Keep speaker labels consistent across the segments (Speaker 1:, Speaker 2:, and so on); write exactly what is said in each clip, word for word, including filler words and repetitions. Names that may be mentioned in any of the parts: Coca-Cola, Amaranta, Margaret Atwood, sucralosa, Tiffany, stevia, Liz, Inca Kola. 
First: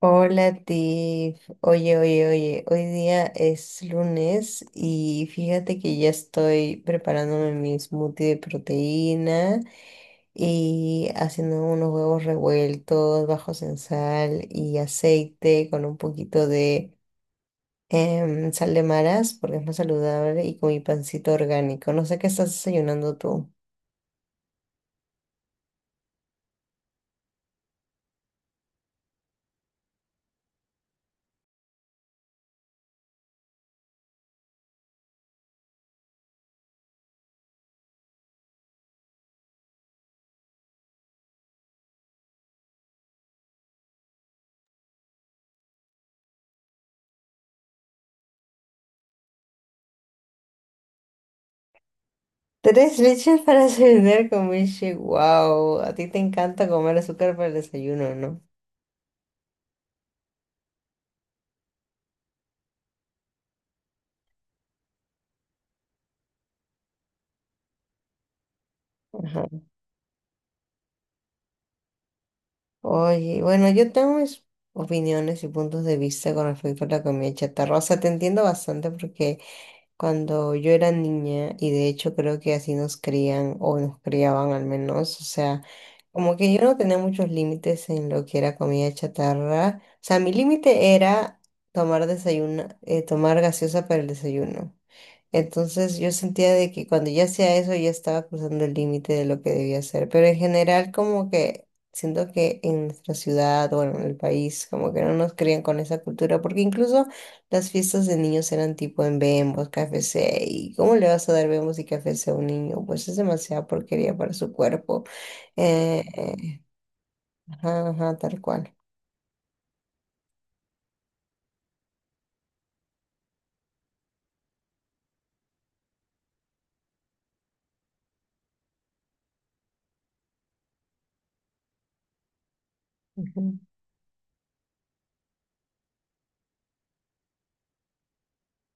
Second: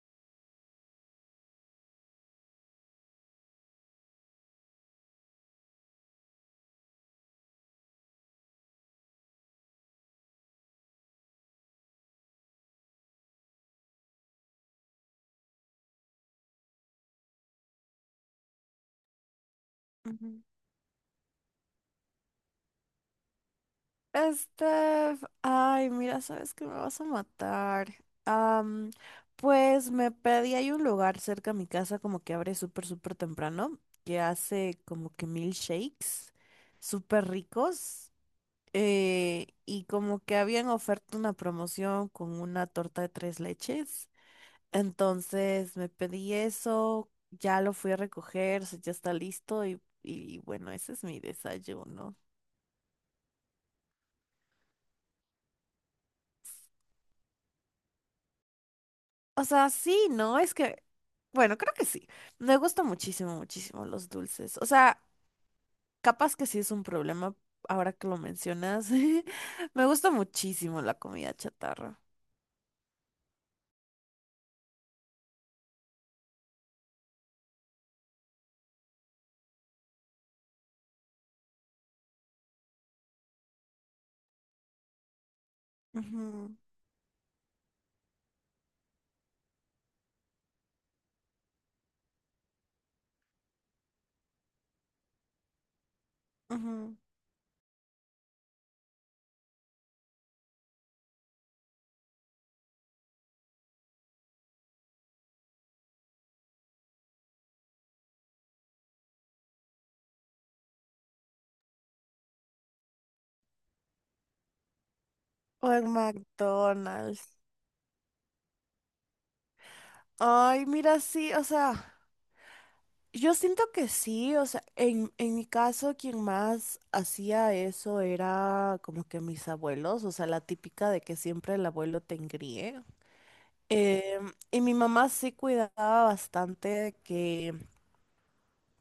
Speaker 1: Hola, Tiff. Oye, oye, oye, hoy día es lunes y fíjate que ya estoy preparándome mi smoothie de proteína y haciendo unos huevos revueltos bajos en sal y aceite con un poquito de em, sal de maras porque es más
Speaker 2: Ujú.
Speaker 1: saludable y con mi pancito orgánico. No sé qué estás desayunando tú.
Speaker 2: Steph, ay, mira, sabes que me vas a matar. Am, pues me pedí, hay un lugar cerca a mi casa como que abre súper, súper temprano, que hace como que milkshakes súper ricos. Eh, y como que habían oferta una promoción con una torta de tres leches. Entonces me pedí eso, ya lo fui a recoger, o sea, ya está listo y, y bueno, ese es mi desayuno.
Speaker 1: Tres leches para desayunar con milkshake. Wow, a ti te encanta comer azúcar para el desayuno, ¿no?
Speaker 2: O sea, sí, ¿no? Es que bueno, creo que sí. Me gustan muchísimo, muchísimo los dulces. O sea, capaz que sí es un problema ahora que lo mencionas. Me gusta muchísimo la comida chatarra.
Speaker 1: Oye, bueno, yo tengo mis opiniones y puntos de vista con respecto a la comida chatarra. O sea, te entiendo bastante porque cuando yo era niña, y de hecho creo que así nos crían o nos criaban al menos, o sea, como
Speaker 2: Ujú,
Speaker 1: que yo no tenía muchos límites en lo que era comida chatarra. O sea, mi límite era tomar desayuno, eh, tomar gaseosa para el desayuno. Entonces yo sentía de que
Speaker 2: ujú.
Speaker 1: cuando ya hacía eso ya estaba cruzando el límite de lo que debía hacer. Pero en general como que siento que en nuestra ciudad, bueno, en el país, como que no nos crían con esa cultura, porque incluso las fiestas de niños eran tipo en bembos, K F C, y ¿cómo le vas a dar bembos y K F C a un niño? Pues es demasiada porquería para su cuerpo.
Speaker 2: O en
Speaker 1: Eh, eh,
Speaker 2: McDonald's.
Speaker 1: ajá, ajá, tal cual.
Speaker 2: Ay, mira, sí, o sea, yo siento que sí, o sea, en, en mi caso quien más hacía eso era como que mis abuelos, o sea, la típica de que siempre el abuelo te engríe.
Speaker 1: Ujú,
Speaker 2: Em, y mi mamá sí cuidaba bastante que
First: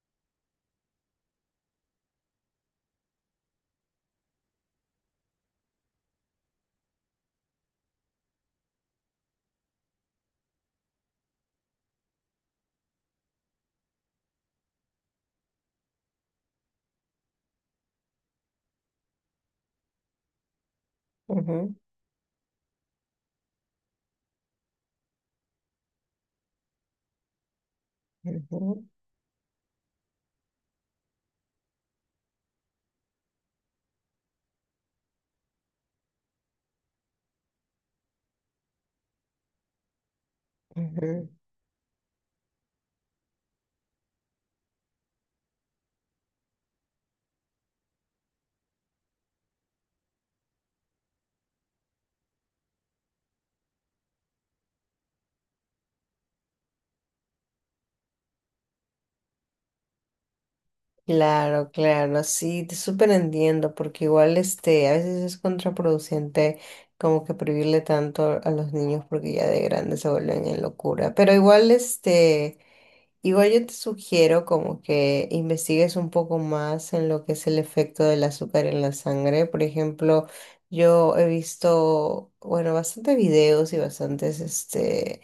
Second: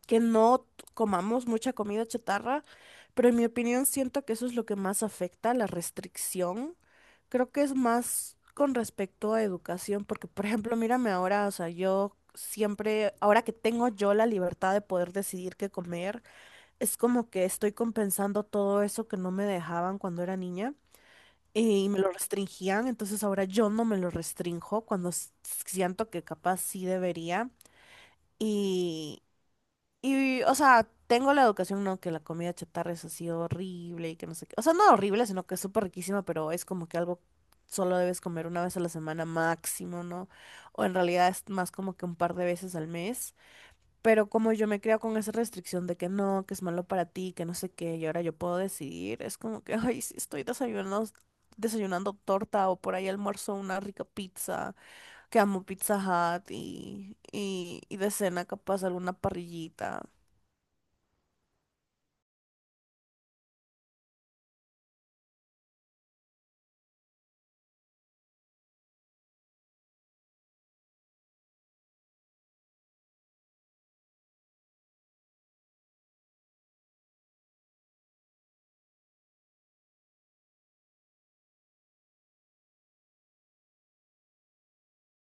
Speaker 2: que no comamos mucha comida chatarra, pero en mi opinión siento que eso es lo que más afecta, la restricción. Creo que es más con respecto a educación, porque por ejemplo, mírame ahora, o sea, yo siempre, ahora que tengo yo la libertad de poder decidir qué comer, es como que estoy compensando todo eso que no me dejaban cuando era niña.
Speaker 1: ujú,
Speaker 2: Y me lo restringían, entonces ahora yo no me lo restrinjo cuando s- siento que capaz sí debería.
Speaker 1: ujú,
Speaker 2: Y, o sea, tengo la educación, ¿no? Que la comida chatarra es así horrible y que no sé qué. O sea, no horrible, sino que es súper riquísima, pero es como que algo solo debes comer una vez a la semana máximo, ¿no? O en
Speaker 1: ujú.
Speaker 2: realidad es más como que un par de veces al mes. Pero como yo me creo con esa restricción de que no, que es malo para ti, que no sé qué, y ahora yo puedo decidir, es como que, ay, si estoy desayunando, desayunando torta o por ahí almuerzo una rica pizza, que amo Pizza Hut y, y, y de cena capaz alguna parrillita.
Speaker 1: Claro, claro, sí, te súper entiendo, porque igual este, a veces es contraproducente como que prohibirle tanto a los niños porque ya de grandes se vuelven en locura. Pero igual este, igual yo te sugiero como que investigues un poco más en lo que es el efecto del azúcar en la sangre. Por ejemplo, yo he visto, bueno, bastantes videos y bastantes este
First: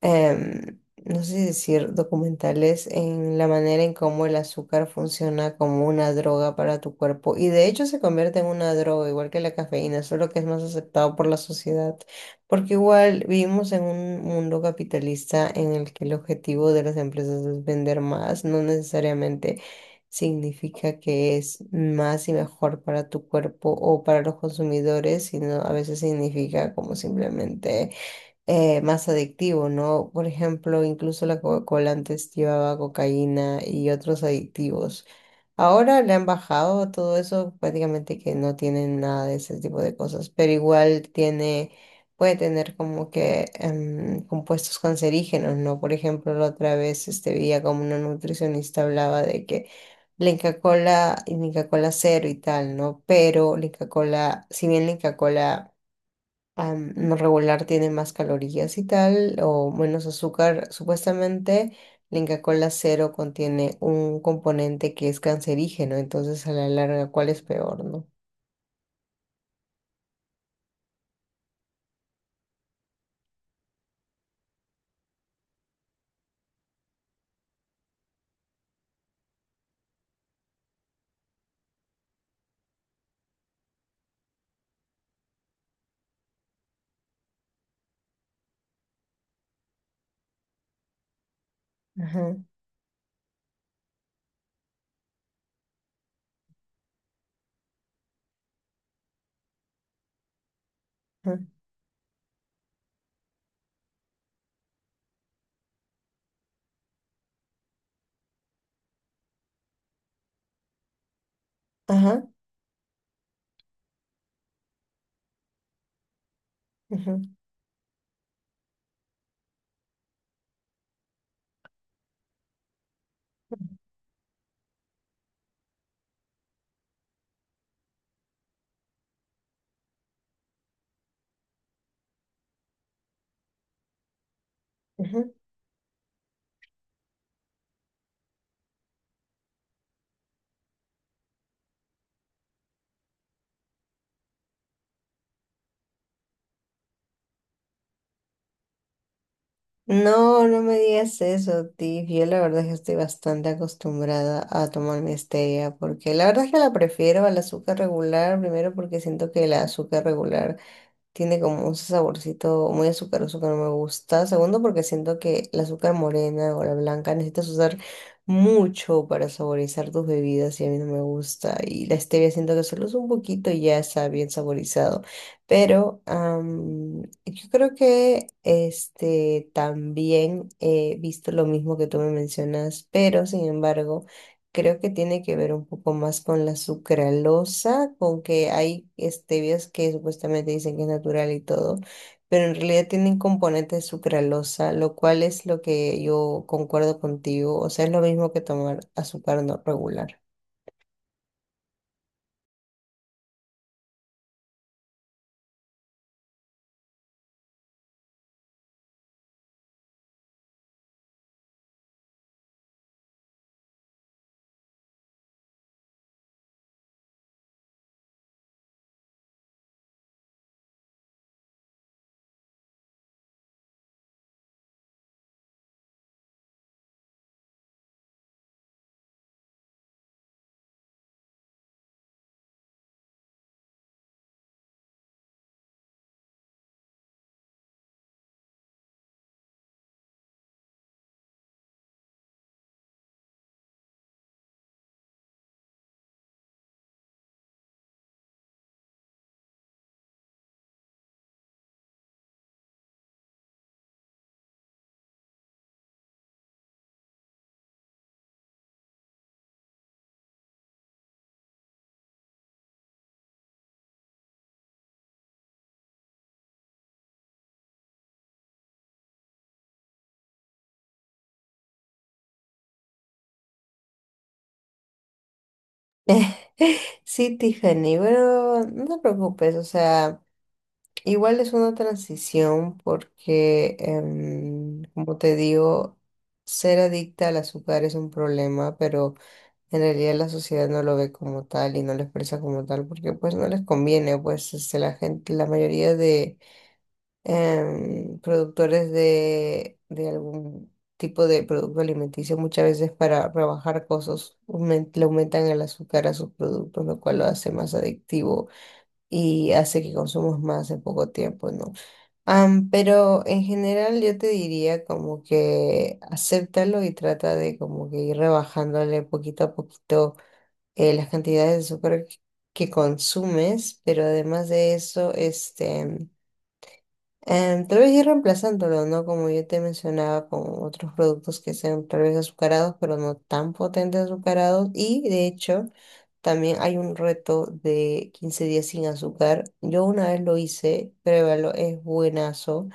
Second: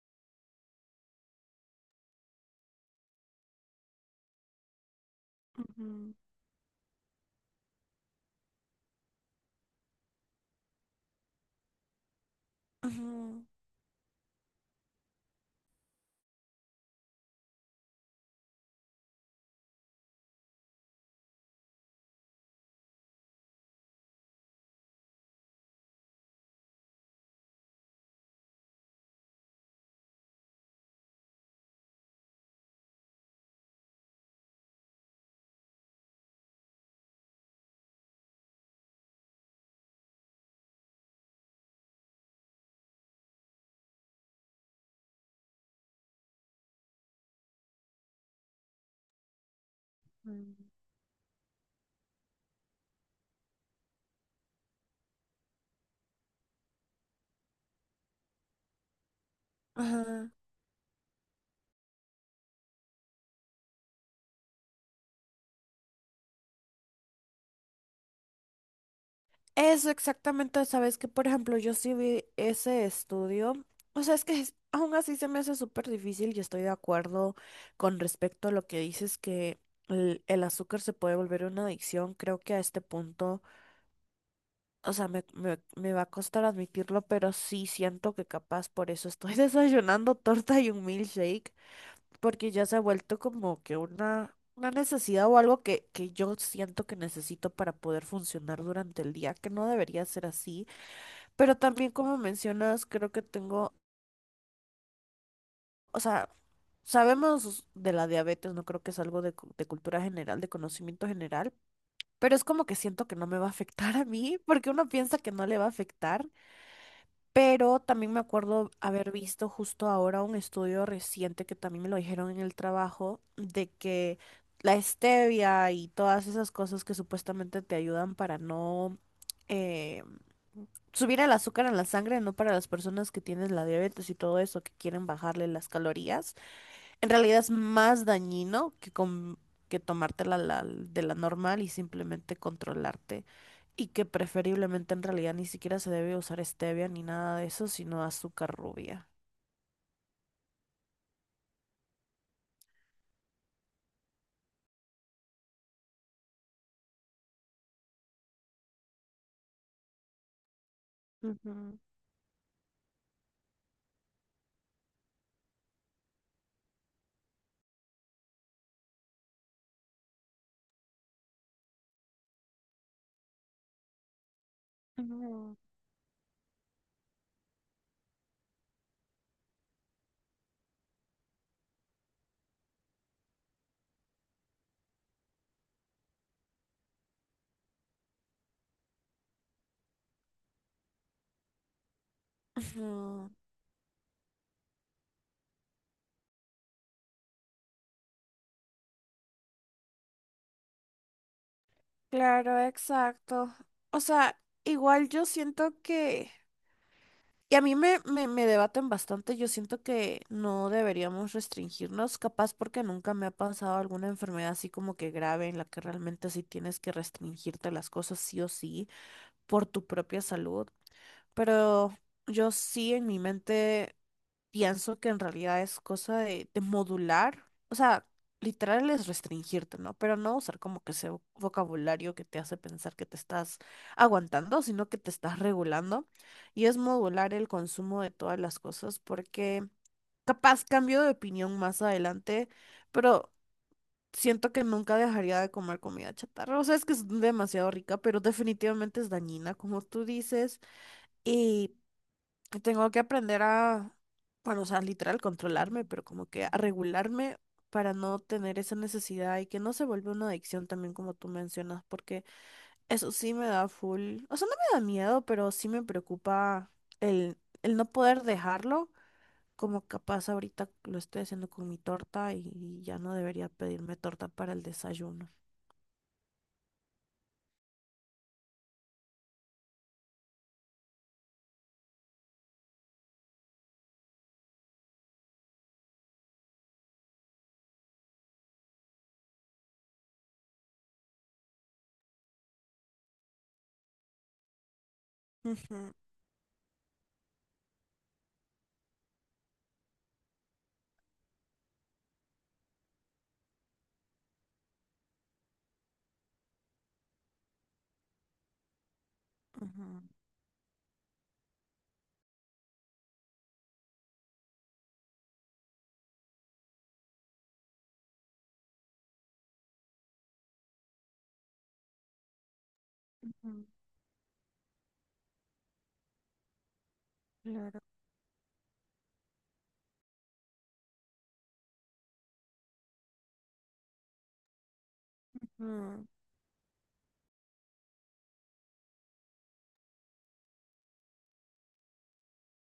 Speaker 1: em, no sé si decir documentales en la manera en cómo el azúcar funciona como una
Speaker 2: Ujú,
Speaker 1: droga para tu cuerpo y de hecho se convierte en una droga igual que la cafeína, solo que es más aceptado por la sociedad, porque igual
Speaker 2: ujú,
Speaker 1: vivimos en un mundo capitalista en el que el objetivo de las empresas es vender más, no necesariamente significa que es más y mejor para tu cuerpo o para los consumidores, sino a veces significa como simplemente eh, más adictivo, ¿no? Por ejemplo, incluso la Coca-Cola antes llevaba cocaína y otros adictivos. Ahora le han bajado todo eso, prácticamente que no tienen nada de ese tipo de cosas, pero igual tiene, puede tener como que em, compuestos cancerígenos, ¿no? Por ejemplo, la otra vez este, veía como una nutricionista hablaba de que la Inca Kola y Inca Kola cero y tal, ¿no? Pero la Inca Kola, si bien la Inca Kola am, no regular tiene más calorías y tal, o menos
Speaker 2: ajá.
Speaker 1: azúcar. Supuestamente la Inca Kola cero contiene un componente que es cancerígeno, entonces a la larga, ¿cuál es peor, no?
Speaker 2: Eso exactamente, sabes que por ejemplo yo sí vi ese estudio, o sea, es que es- aún así se me hace súper difícil y estoy de acuerdo con respecto a lo que dices que el, el azúcar se puede volver una adicción, creo que a este punto, o sea, me, me, me va a costar admitirlo, pero sí siento que capaz por eso estoy desayunando torta y un milkshake
Speaker 1: Ajá,
Speaker 2: porque ya se ha vuelto como que una, una necesidad o algo que, que yo siento que necesito para poder funcionar durante el día, que no debería ser así,
Speaker 1: ajá,
Speaker 2: pero también como mencionas, creo que tengo, o sea, sabemos de la diabetes, no creo que es algo de, cu- de cultura general, de conocimiento general,
Speaker 1: ajá,
Speaker 2: pero es como que siento que no me va a afectar a mí, porque uno piensa que no le va a afectar.
Speaker 1: ajá,
Speaker 2: Pero también me acuerdo haber visto justo ahora un estudio reciente que también me lo dijeron en el trabajo de que la stevia y todas esas cosas que supuestamente te ayudan para no eh, subir el azúcar en la sangre, no para las personas que tienen la diabetes y todo eso, que quieren
Speaker 1: ajá.
Speaker 2: bajarle las calorías, en realidad es más dañino que, com- que tomártela la- la- de la normal y simplemente controlarte. Y que preferiblemente en realidad ni siquiera se debe usar stevia ni nada de eso, sino azúcar rubia.
Speaker 1: No, no me digas eso, Tiff. Yo la verdad es que estoy bastante acostumbrada a tomar mi stevia, porque la verdad es que la prefiero al azúcar regular, primero porque siento que el azúcar regular tiene como un
Speaker 2: Ujú,
Speaker 1: saborcito muy azucaroso que no me gusta. Segundo, porque siento que la azúcar morena o la blanca necesitas usar mucho para saborizar tus bebidas y a mí no me gusta. Y la stevia siento que solo es un poquito y ya está bien saborizado.
Speaker 2: ujú,
Speaker 1: Pero am, yo creo que este también he visto lo mismo que tú me mencionas, pero sin embargo, creo que tiene que ver un poco más con la sucralosa, con que hay stevias que supuestamente dicen que es natural y todo, pero en realidad tienen
Speaker 2: ujú.
Speaker 1: componentes de sucralosa, lo cual es lo que yo concuerdo contigo, o sea, es lo mismo que tomar azúcar no regular.
Speaker 2: Claro, exacto. O sea, igual yo siento que y a mí me, me, me debaten bastante. Yo siento que no deberíamos restringirnos, capaz porque nunca me ha pasado alguna enfermedad así como que grave en la que realmente sí tienes que restringirte las cosas sí o sí por tu propia salud. Pero yo sí en mi mente pienso que en realidad es cosa de, de modular, o sea, literal es restringirte, ¿no? Pero no usar como que ese vo- vocabulario que te hace pensar que te estás aguantando, sino que te estás regulando. Y es modular el consumo de todas las cosas porque capaz cambio de opinión más adelante, pero siento que nunca dejaría de comer comida chatarra. O sea, es que es demasiado rica, pero definitivamente es dañina, como tú dices que tengo que aprender a, bueno, o sea, literal, controlarme, pero como que a regularme para no tener esa necesidad y que no se vuelva una adicción también como tú mencionas, porque eso sí me da full, o sea, no me da miedo, pero sí me preocupa el, el no poder dejarlo, como capaz ahorita lo estoy haciendo con mi torta y ya no debería pedirme torta para el desayuno.
Speaker 1: Sí, Tiffany, pero no te preocupes, o sea, igual es una transición porque, em, como te digo, ser adicta al azúcar es un problema, pero en realidad la sociedad no lo ve como tal y no lo expresa como tal porque pues no les conviene, pues este, la gente, la
Speaker 2: Ujú,
Speaker 1: mayoría de em, productores de, de algún tipo de producto alimenticio muchas veces para rebajar costos aumen- le aumentan el azúcar a sus productos, lo cual lo hace más adictivo y hace
Speaker 2: ujú,
Speaker 1: que consumamos más en poco tiempo, ¿no? Am, pero en general yo te diría como que acéptalo y trata de como que ir rebajándole poquito a poquito eh, las cantidades de azúcar que
Speaker 2: ujú,
Speaker 1: consumes, pero además de eso, este, em, tal
Speaker 2: claro.
Speaker 1: vez ir reemplazándolo, ¿no? Como yo te mencionaba, con otros productos que sean tal vez azucarados, pero no tan potentes azucarados. Y de hecho,
Speaker 2: Ujú,
Speaker 1: también hay un reto de quince días sin azúcar. Yo una vez lo hice, pruébalo, es buenazo.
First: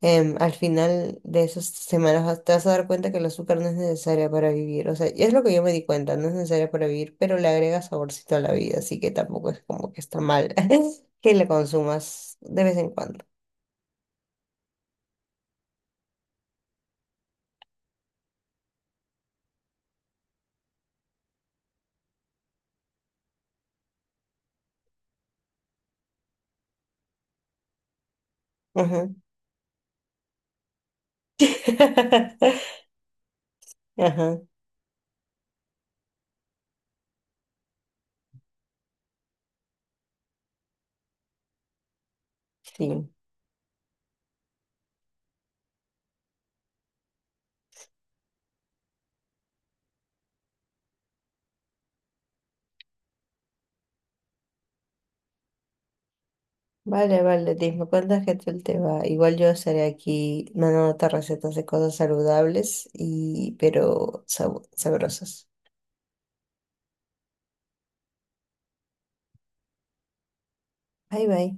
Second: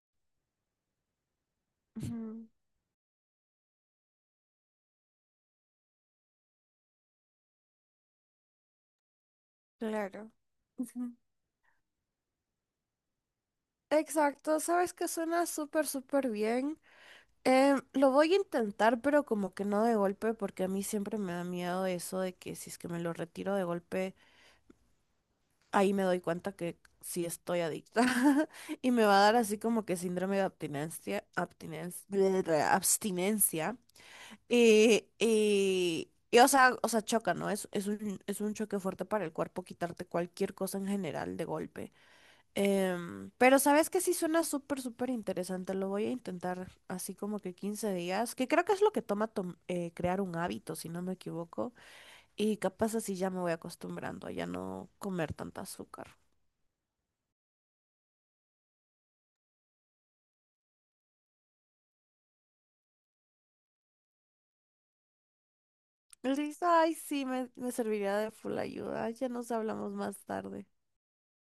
Speaker 1: em, Al final de esas semanas vas-
Speaker 2: ujú,
Speaker 1: te vas a dar cuenta que el azúcar no es necesaria para vivir. O sea, y es lo que yo me di cuenta, no es necesaria para vivir, pero le agrega saborcito a la vida, así que tampoco es como que está
Speaker 2: claro.
Speaker 1: mal que la consumas de vez en cuando.
Speaker 2: Exacto, sabes que suena súper, súper bien. Em, lo voy a intentar, pero como que no de golpe, porque a mí siempre me da miedo eso de que si es que me lo retiro de golpe, ahí me doy cuenta que sí estoy adicta y me
Speaker 1: Ajá.
Speaker 2: va a dar así como que síndrome de abstinencia, abstinencia, abstinencia.
Speaker 1: Ajá,
Speaker 2: Y, y, y, o sea, o sea, choca, ¿no? Es, es un, es un choque fuerte para el cuerpo quitarte cualquier cosa en general de golpe.
Speaker 1: sí.
Speaker 2: Em, pero sabes que sí suena súper, súper interesante. Lo voy a intentar así como que quince días, que creo que es lo que toma tom- eh, crear un hábito, si no me equivoco. Y capaz así ya me voy acostumbrando a ya no comer tanta azúcar.
Speaker 1: Vale, vale, Liz, me cuentas qué tal te va. Igual yo estaré aquí mandándote recetas de cosas saludables y pero sab- sabrosas.
Speaker 2: Listo, ay, sí, me, me serviría de full ayuda. Ya nos hablamos más tarde.
Speaker 1: Bye bye.